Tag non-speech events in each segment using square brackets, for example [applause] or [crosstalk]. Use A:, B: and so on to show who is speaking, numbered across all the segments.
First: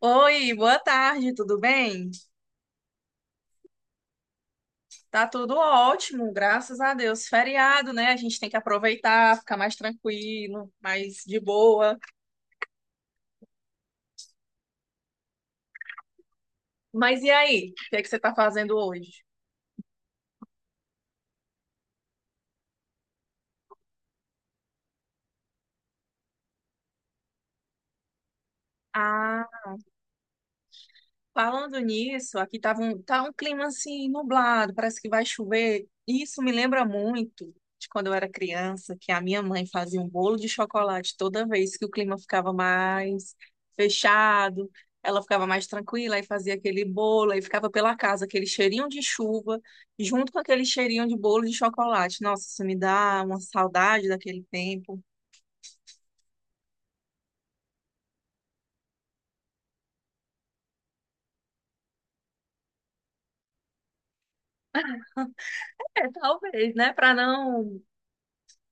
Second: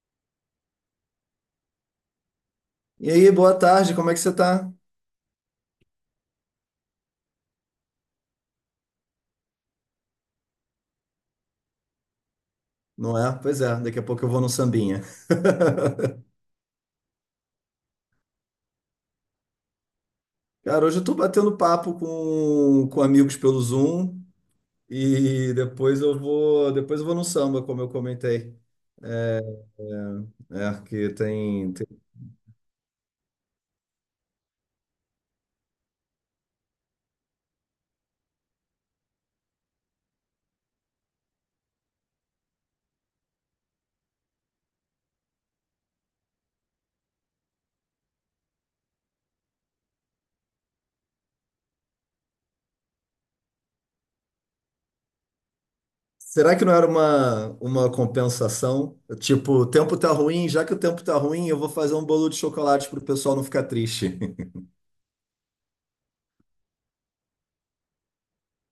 A: Oi, boa tarde, tudo bem?
B: E aí, boa tarde, como é que você tá?
A: Tá tudo ótimo, graças a Deus. Feriado, né? A gente tem que aproveitar, ficar mais tranquilo, mais de boa.
B: Não é? Pois é, daqui a pouco eu vou no sambinha. [laughs]
A: Mas e aí? O que é que você tá fazendo hoje?
B: Cara, hoje eu tô batendo papo com amigos pelo Zoom e depois eu vou no samba, como eu comentei. É, é, que tem,
A: Falando
B: tem-
A: nisso, aqui tava um, tá um clima assim nublado, parece que vai chover. Isso me lembra muito de quando eu era criança, que a minha mãe fazia um bolo de chocolate toda vez que o clima ficava mais fechado, ela ficava mais tranquila e fazia aquele bolo, aí ficava pela casa aquele cheirinho de chuva, junto com aquele cheirinho de bolo de chocolate. Nossa, isso me dá uma saudade daquele tempo.
B: Será que não era uma compensação? Tipo, o tempo tá ruim, já que o tempo tá ruim, eu vou fazer um bolo de chocolate pro pessoal não ficar triste. [laughs]
A: É, talvez, né? Para não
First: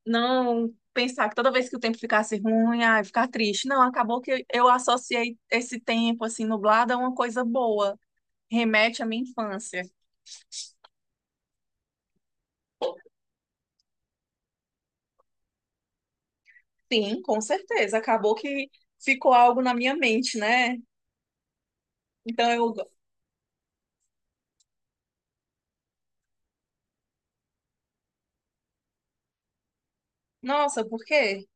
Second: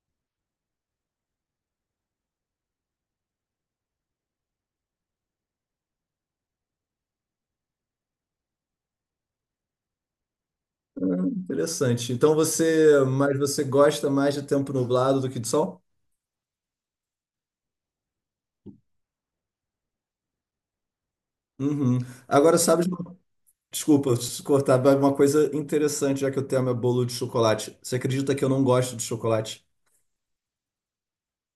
A: não pensar que toda vez que o tempo ficasse ruim, ai, ficar triste. Não, acabou que eu associei esse tempo assim nublado a uma coisa boa, remete à minha infância.
B: Interessante. Então você, mas você gosta mais de tempo nublado do que de sol?
A: Sim, com certeza, acabou que ficou algo na minha mente, né?
B: Uhum.
A: Então
B: Agora,
A: eu,
B: sabe? Desculpa se cortar, mas uma coisa interessante, já que o tema é bolo de chocolate. Você acredita que eu não gosto de chocolate?
A: nossa, por quê?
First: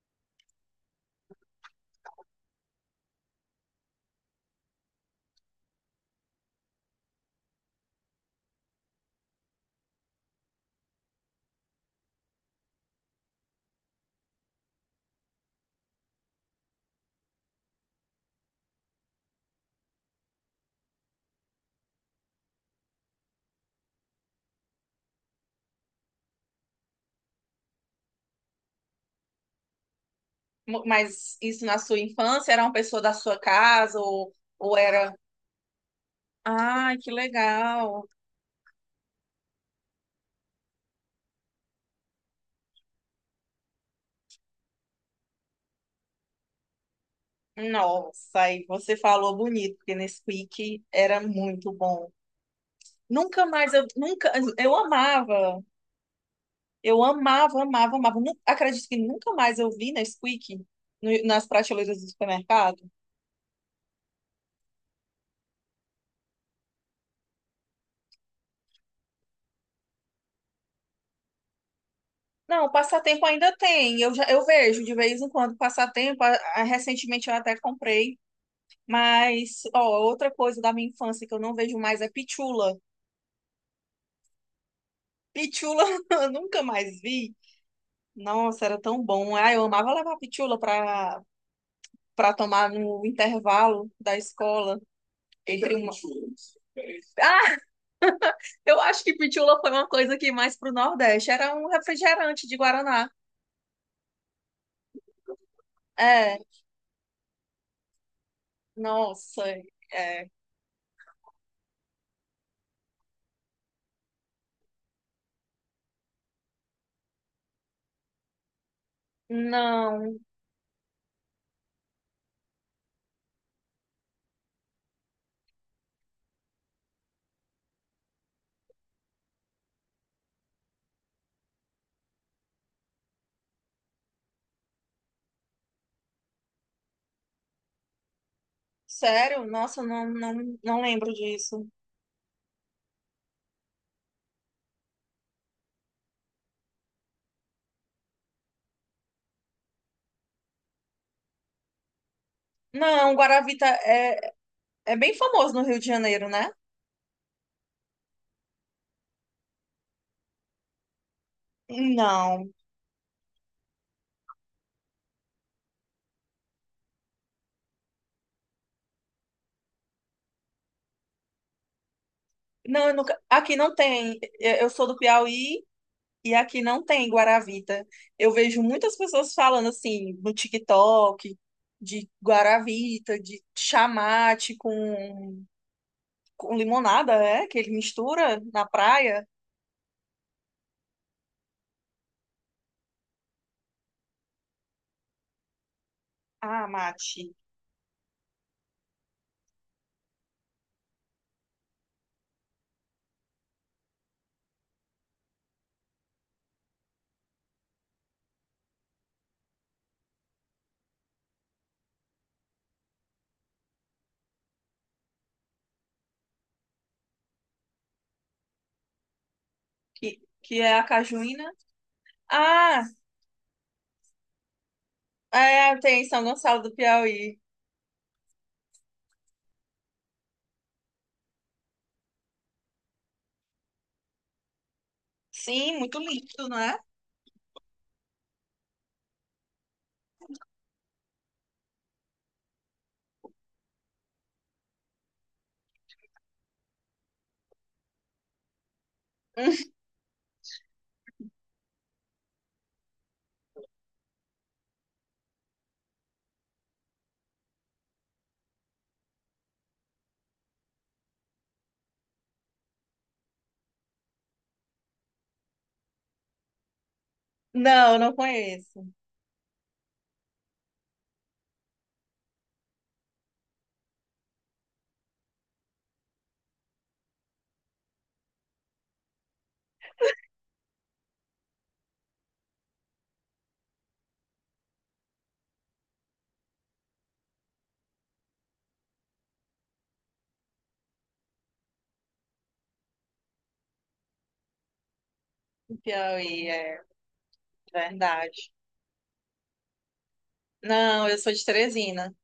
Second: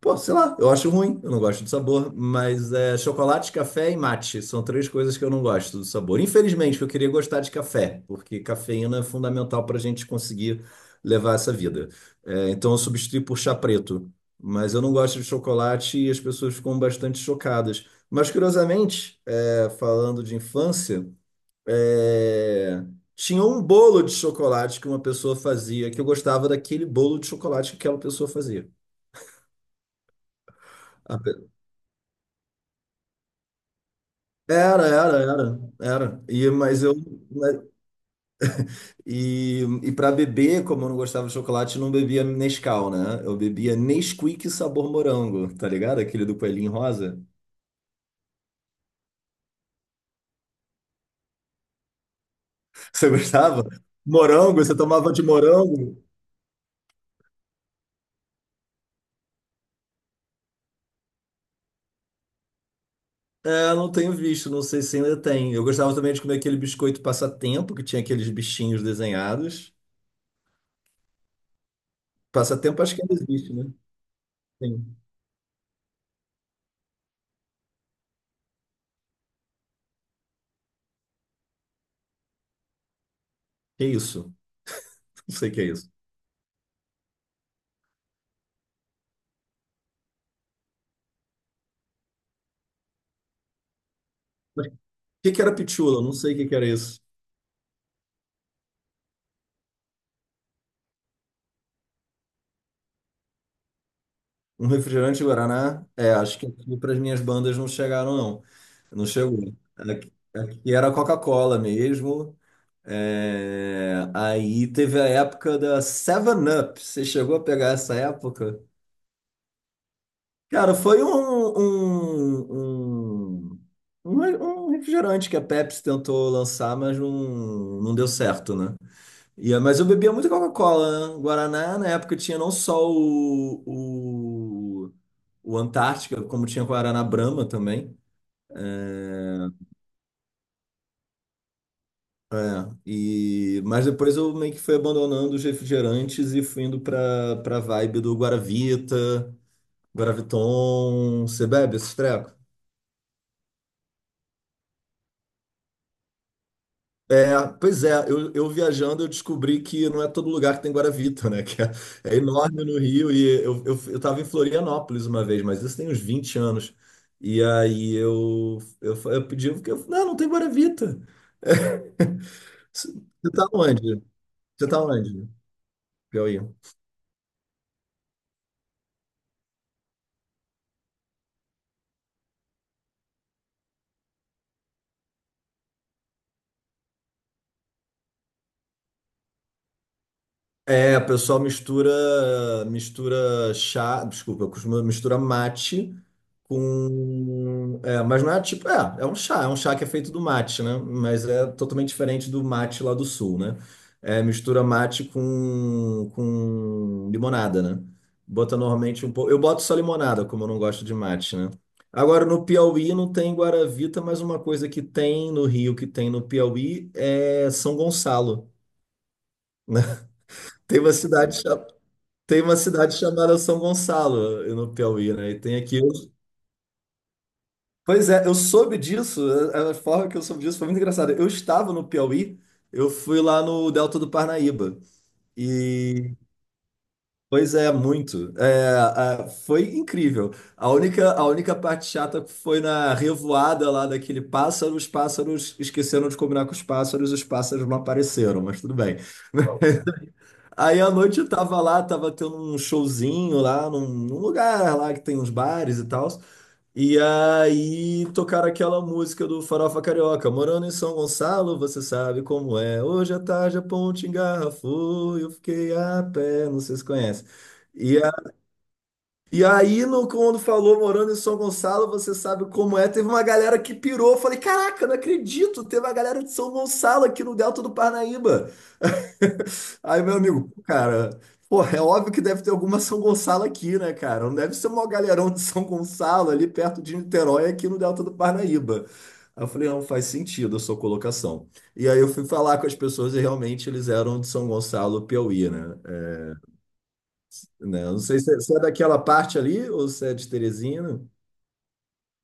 B: Pô, sei lá, eu acho ruim, eu não gosto do sabor, mas é chocolate, café e mate são três coisas que eu não gosto do sabor. Infelizmente, eu queria gostar de café, porque cafeína é fundamental para a gente conseguir levar essa vida. É, então eu substituí por chá preto, mas eu não gosto de chocolate e as pessoas ficam bastante chocadas. Mas curiosamente, é, falando de infância. É, tinha um bolo de chocolate que uma pessoa fazia, que eu gostava daquele bolo de chocolate que aquela pessoa fazia. A
A: Mas
B: pe-
A: isso na sua infância era uma pessoa da sua casa ou,
B: Era,
A: era,
B: era, era, era.
A: ai, que
B: Mas-
A: legal.
B: E, e, para beber, como eu não gostava de chocolate, eu não bebia Nescau, né? Eu bebia Nesquik sabor morango, tá ligado? Aquele do coelhinho rosa.
A: Nossa, aí você falou bonito, porque Nesquik era muito bom.
B: [laughs] Você
A: Nunca
B: gostava?
A: mais eu nunca
B: Morango?
A: eu
B: Você tomava de
A: amava.
B: morango?
A: Eu amava, amava, amava. Acredito que nunca mais eu vi Nesquik no, nas prateleiras do supermercado.
B: É, não tenho visto, não sei se ainda tem. Eu gostava também de comer aquele biscoito passatempo, que tinha aqueles bichinhos desenhados.
A: Não,
B: Passatempo acho que ainda
A: passatempo
B: existe,
A: ainda
B: né?
A: tem. Eu, já, eu vejo de
B: Sim.
A: vez em quando passatempo. Recentemente eu até comprei. Mas, ó, outra coisa da minha infância que eu não vejo mais é pitula.
B: Que isso? Não sei o que é
A: Pitula
B: isso.
A: [laughs] eu nunca mais vi. Nossa, era tão bom. Ah, eu amava levar pitula para tomar no intervalo da
B: Mas o
A: escola.
B: que que era
A: Entre uma...
B: pitula? Não sei o que que era isso.
A: Eu acho que pitula foi uma coisa que mais pro Nordeste. Era um refrigerante de Guaraná.
B: Um refrigerante Guaraná? É,
A: É,
B: acho que aqui para as minhas bandas não chegaram, não. Não chegou.
A: nossa,
B: Aqui,
A: é.
B: aqui era Coca-Cola mesmo. É, aí teve a época da Seven Up. Você chegou a pegar essa época?
A: Não,
B: Cara, foi um, um, um um refrigerante que a Pepsi tentou lançar, mas não, não deu certo, né? Ia, mas eu bebia muita Coca-Cola, né? Guaraná, na época tinha não só o, o Antártica, como tinha Guaraná Brahma também.
A: sério?
B: É,
A: Nossa, não lembro disso.
B: é, e, mas depois eu meio que fui abandonando os refrigerantes e fui indo pra vibe do Guaravita, Guaraviton. Você bebe esses
A: Não, Guaravita é, é bem famoso no Rio de Janeiro, né?
B: É, pois é, eu viajando eu descobri que não é todo lugar que tem Guaravita, né? [laughs] Que é, é
A: Não,
B: enorme no Rio e eu tava em Florianópolis uma vez, mas isso tem uns 20 anos. E aí eu pedi, porque eu, não, não tem Guaravita.
A: não,
B: Você
A: eu nunca...
B: você tá
A: aqui não
B: onde?
A: tem.
B: Você
A: Eu
B: tá
A: sou do
B: onde?
A: Piauí e
B: Piauí.
A: aqui não tem Guaravita. Eu vejo muitas pessoas falando assim no TikTok de Guaravita, de chamate com limonada, é? Que ele mistura na praia.
B: É, o pessoal mistura, mistura chá, desculpa, costuma misturar mate
A: Ah, mate.
B: é, mas não é tipo, é, é um chá que é feito do mate, né? Mas é totalmente diferente do mate lá do sul, né? É, mistura mate com limonada, né? Bota normalmente um pouco, eu boto só limonada, como eu não gosto de mate, né? Agora no Piauí não tem Guaravita, mas uma coisa que tem no Rio, que tem no Piauí é São Gonçalo, né?
A: Que
B: [laughs]
A: é
B: Tem
A: a
B: uma cidade,
A: cajuína.
B: chamada tem uma
A: Ah,
B: cidade chamada São Gonçalo, eh, no Piauí, né? E tem
A: é,
B: aqui.
A: tem em São Gonçalo do Piauí.
B: Pois é, eu soube disso, a forma que eu soube disso foi muito engraçada. Eu estava no Piauí, eu fui lá no Delta do Parnaíba.
A: Sim, muito
B: E,
A: lindo, né?
B: pois é, muito. É, foi incrível. A única parte chata foi na revoada lá daquele pássaro. Os pássaros esqueceram de combinar com os pássaros não apareceram, mas tudo bem.
A: [laughs]
B: Aí à noite eu tava lá, tava tendo um showzinho lá num lugar lá que tem uns bares e tal. E aí tocaram aquela música do Farofa Carioca: morando em São Gonçalo, você sabe como é. Hoje à tarde a ponte engarrafou, eu fiquei a pé, não sei se conhece.
A: Não,
B: E,
A: não
B: a-
A: conheço.
B: e aí, no, quando falou morando em São Gonçalo, você sabe como é, teve uma galera que pirou. Eu falei, caraca, não acredito, teve uma galera de São Gonçalo aqui no Delta do Parnaíba. Aí, meu amigo, pô, cara, pô, é óbvio que deve ter alguma São Gonçalo aqui, né, cara? Não, deve ser o maior galerão de São Gonçalo ali perto de Niterói, aqui no Delta do Parnaíba. Aí eu falei, não, faz sentido a sua colocação. E aí eu fui falar com as pessoas e realmente eles eram de São Gonçalo, Piauí,
A: O
B: né?
A: Piauí, é
B: É, né? Eu não sei se é,
A: verdade.
B: se é daquela parte ali ou se é de Teresina.
A: Não, eu sou de Teresina.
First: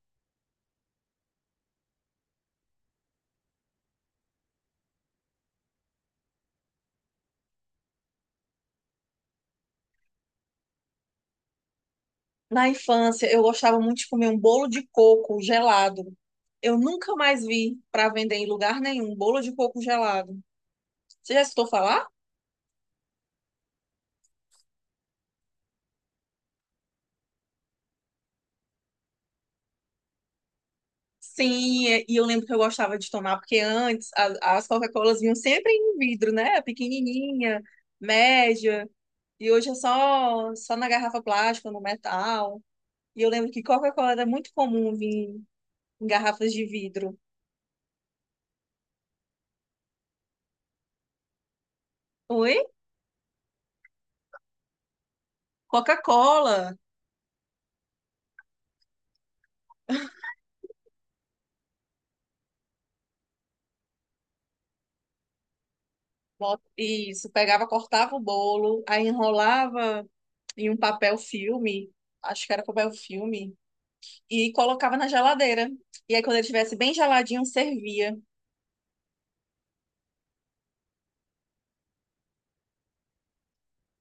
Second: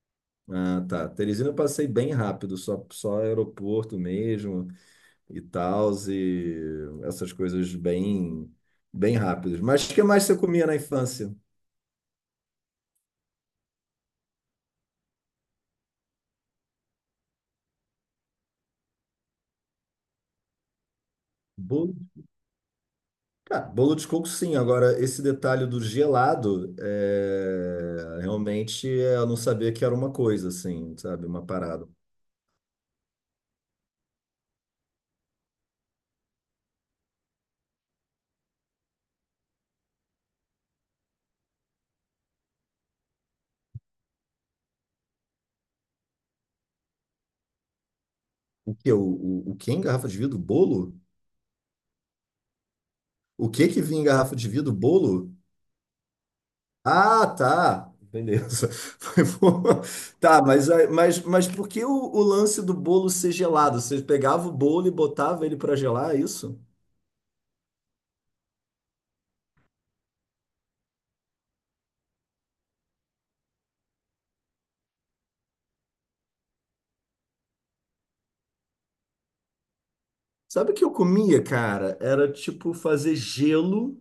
B: Ah, tá. Teresina eu passei bem rápido, só aeroporto mesmo, e tal, e essas coisas bem, bem rápidas. Mas o que mais você comia na infância?
A: Na infância, eu gostava muito de comer um bolo de coco gelado. Eu nunca mais vi para vender em lugar nenhum bolo de coco gelado. Você já escutou
B: Bolo,
A: falar?
B: cara, bolo de coco, sim. Agora, esse detalhe do gelado, é, realmente é, eu não sabia que era uma coisa, assim, sabe? Uma
A: Sim,
B: parada.
A: e eu lembro que eu gostava de tomar, porque antes as Coca-Colas vinham sempre em vidro, né? Pequenininha, média, e hoje é só, só na garrafa plástica, no metal. E eu lembro que Coca-Cola era muito comum vir em garrafas de vidro.
B: O que? O que é em garrafa de vidro? Bolo?
A: Oi?
B: O que que vinha em garrafa de vidro? Bolo?
A: Coca-Cola.
B: Ah, tá. Beleza. [laughs] Foi boa. Tá, mas, mas por que o lance do bolo ser gelado? Você pegava o bolo e botava ele pra gelar, é isso?
A: Isso, pegava, cortava o bolo, aí enrolava em um papel filme, acho que era papel filme, e colocava na geladeira. E aí, quando ele estivesse bem geladinho, servia.
B: Sabe o que eu comia, cara? Era tipo fazer gelo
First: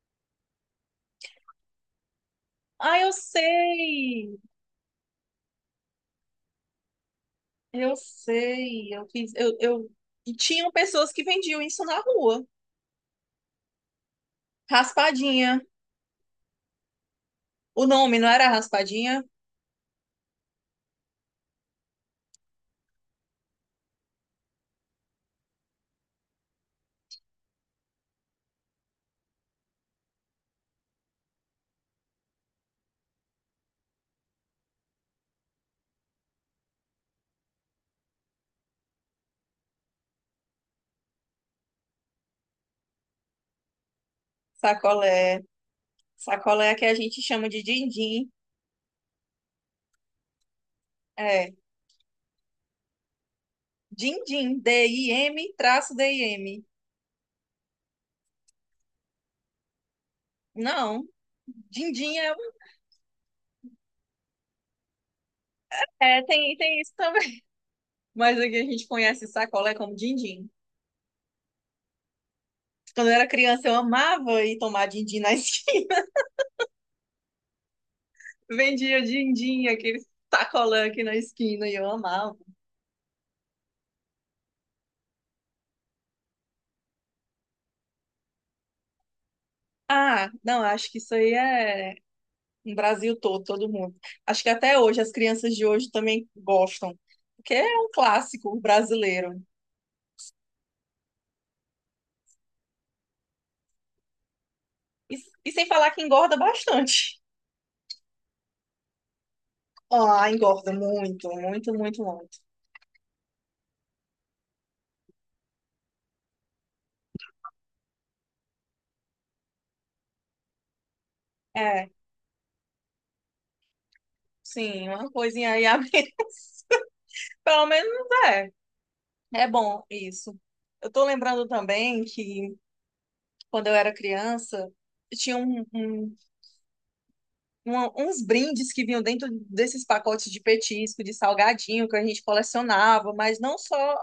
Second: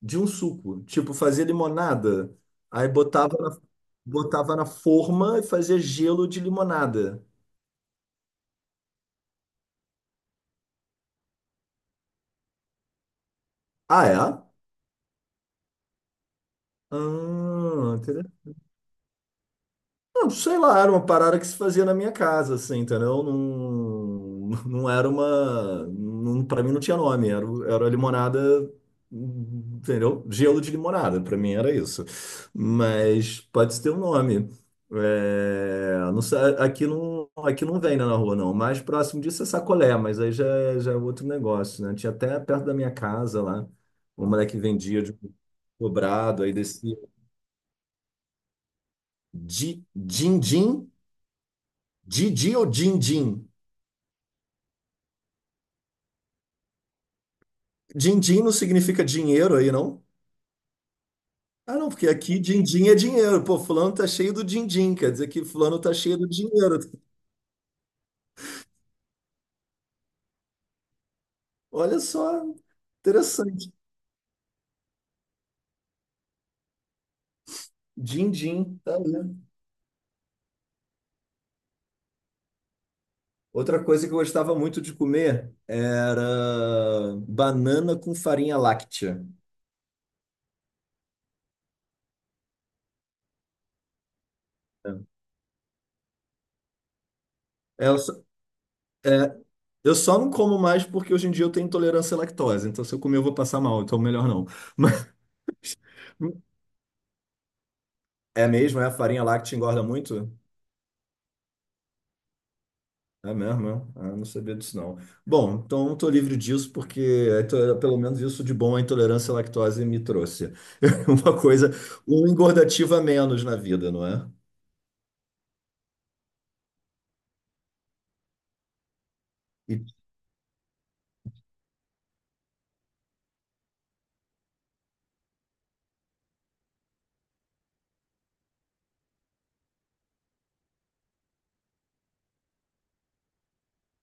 B: de um suco. Tipo, fazer limonada. Aí
A: Ah, eu sei!
B: botava na forma e fazia gelo de limonada.
A: Eu sei, eu fiz, E tinham pessoas que vendiam isso na rua.
B: Ah, é?
A: Raspadinha. O
B: Ah,
A: nome não era raspadinha?
B: não, sei lá, era uma parada que se fazia na minha casa, assim, entendeu? Não, [laughs] não era uma. Não, pra mim não tinha nome, era, era limonada, entendeu? Gelo de limonada, pra mim era isso. Mas pode ter um nome. É, não sei, aqui não vem, né, na rua, não. O mais próximo disso é sacolé, mas aí já é outro negócio, né? Tinha até perto da minha casa lá, um moleque vendia de
A: Sacolé.
B: cobrado, aí
A: Sacolé é que a
B: descia.
A: gente chama de din-din.
B: Din-din.
A: É,
B: Didi ou din-din?
A: din-din, DIM, traço DIM.
B: Din-din não significa dinheiro aí, não?
A: Não,
B: Ah, não, porque
A: din-din é...
B: aqui din-din é dinheiro. Pô, fulano tá cheio do din-din, quer dizer que fulano tá cheio
A: É,
B: do
A: tem,
B: dinheiro.
A: tem isso também. [laughs] Mas aqui a gente conhece sacolé como din-din.
B: Olha só,
A: Quando eu era criança,
B: interessante.
A: eu amava ir tomar din-din na esquina. [laughs]
B: Din-din, tá
A: Vendia
B: vendo?
A: din-din, aquele sacolé aqui na esquina, e eu amava.
B: Outra coisa que eu gostava muito de comer era banana com farinha láctea.
A: Ah, não, acho que isso aí é no Brasil todo, todo mundo. Acho que até hoje as crianças de hoje também gostam, porque é
B: É,
A: um
B: eu, só-
A: clássico
B: é,
A: brasileiro.
B: eu só não como mais porque hoje em dia eu tenho intolerância à lactose, então se eu comer eu vou passar mal, então melhor não. [laughs] Mas,
A: E, e sem falar que engorda bastante.
B: é mesmo? É, a farinha láctea engorda
A: Ah,
B: muito?
A: engorda muito, muito, muito, muito.
B: É mesmo, é? Ah, não sabia disso, não. Bom, então estou livre disso porque é, pelo menos isso de bom a intolerância à lactose me trouxe. [laughs] Uma coisa,
A: É,
B: um engordativo a menos na vida, não é?
A: sim, uma coisinha aí a menos. [laughs] Pelo menos é. É bom
B: E-
A: isso. Eu tô lembrando também que quando eu era criança, tinha uns brindes que vinham dentro desses pacotes de petisco, de salgadinho que a gente colecionava, mas não só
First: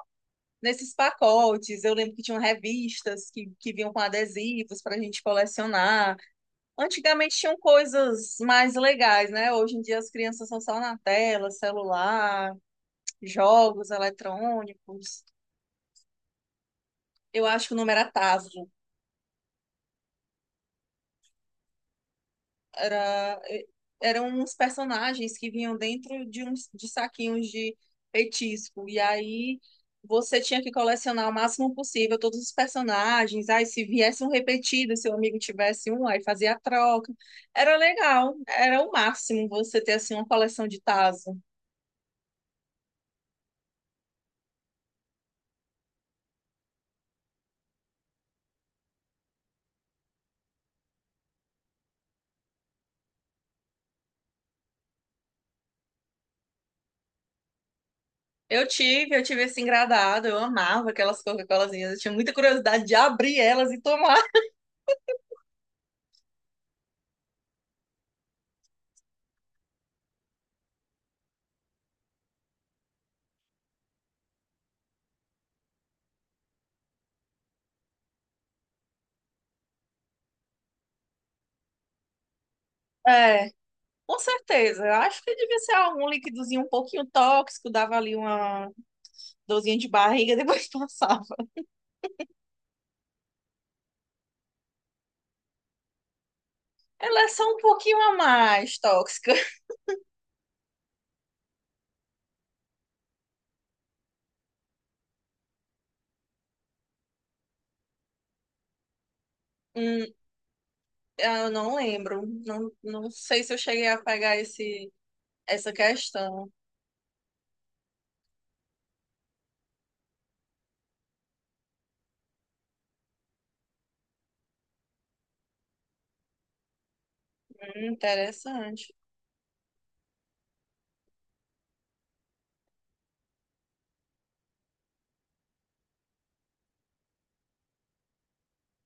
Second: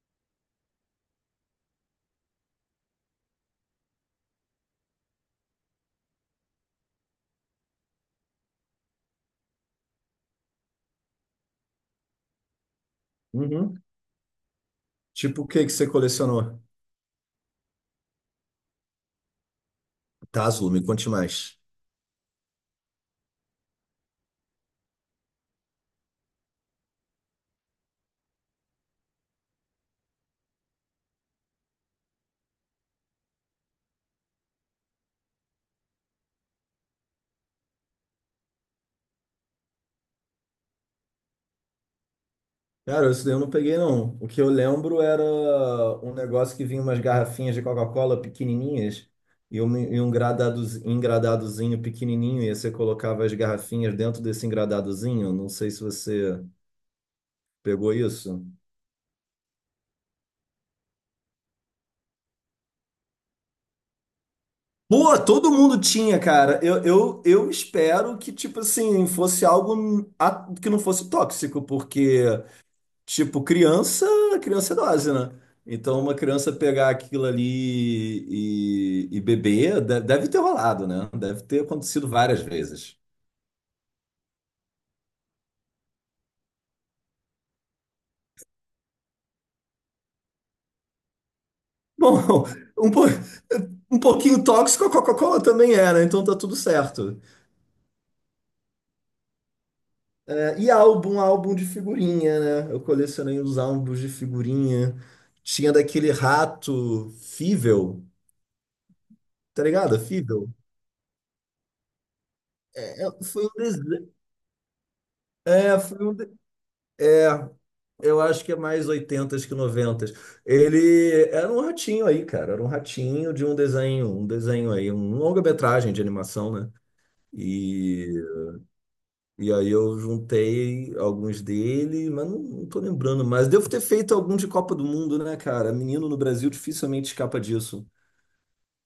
A: nesses pacotes. Eu lembro que tinham revistas que vinham com adesivos para a gente colecionar. Antigamente tinham coisas mais legais, né? Hoje em dia as crianças são só na tela, celular,
B: Uhum.
A: jogos eletrônicos.
B: Tipo, o que que você colecionou?
A: Eu acho que o número era tazo.
B: Tazo, me conte mais.
A: Era, eram uns personagens que vinham dentro de uns de saquinhos de petisco. E aí você tinha que colecionar o máximo possível todos os personagens. Aí se viesse um repetido, se o amigo tivesse um, aí fazia a troca. Era legal, era o máximo você ter assim uma coleção de tazo.
B: Cara, isso daí eu não peguei, não. O que eu lembro era um negócio que vinha umas garrafinhas de Coca-Cola pequenininhas e um, engradadozinho pequenininho, e você colocava as garrafinhas dentro desse engradadozinho. Não sei se você pegou isso?
A: Eu tive esse engradado, eu amava aquelas Coca-Colazinhas, eu tinha muita curiosidade de abrir elas e tomar.
B: Pô, todo mundo tinha, cara. Eu espero que, tipo assim, fosse algo que não fosse tóxico, porque, tipo, criança, criança é dose, né? Então, uma criança pegar aquilo ali e beber, deve ter rolado, né? Deve ter acontecido várias vezes.
A: É. Com certeza. Eu acho que devia ser algum líquidozinho um pouquinho tóxico, dava ali uma dorzinha de barriga, [laughs] depois passava.
B: Bom, [laughs] um, po- um pouquinho tóxico a Coca-Cola também é, né? Então tá tudo certo.
A: Ela é só um pouquinho a mais tóxica.
B: E álbum, álbum de figurinha, né? Eu colecionei os álbuns de figurinha. Tinha daquele rato Fível, tá ligado?
A: Hum,
B: Fível.
A: eu não lembro. Não,
B: É,
A: não
B: é,
A: sei
B: foi um
A: se eu cheguei a
B: desenho.
A: pegar essa
B: É, foi um. de-
A: questão.
B: É, eu acho que é mais 80 que 90. Ele era um ratinho aí, cara. Era um ratinho de um desenho aí, um longa-metragem de animação, né? E
A: Interessante.
B: e aí eu juntei alguns dele, mas não, não tô lembrando mais. Devo ter feito algum de Copa do Mundo, né, cara? Menino no Brasil dificilmente escapa disso.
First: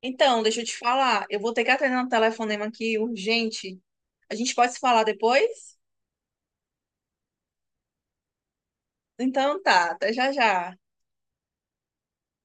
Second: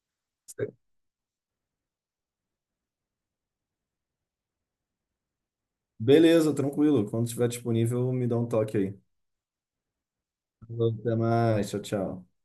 A: Então, deixa eu te falar. Eu vou ter que atender um telefonema aqui urgente. A gente pode se falar depois?
B: Beleza, tranquilo. Quando estiver disponível, me dá um toque aí.
A: Então tá, até já já.
B: Até mais. Tchau, tchau.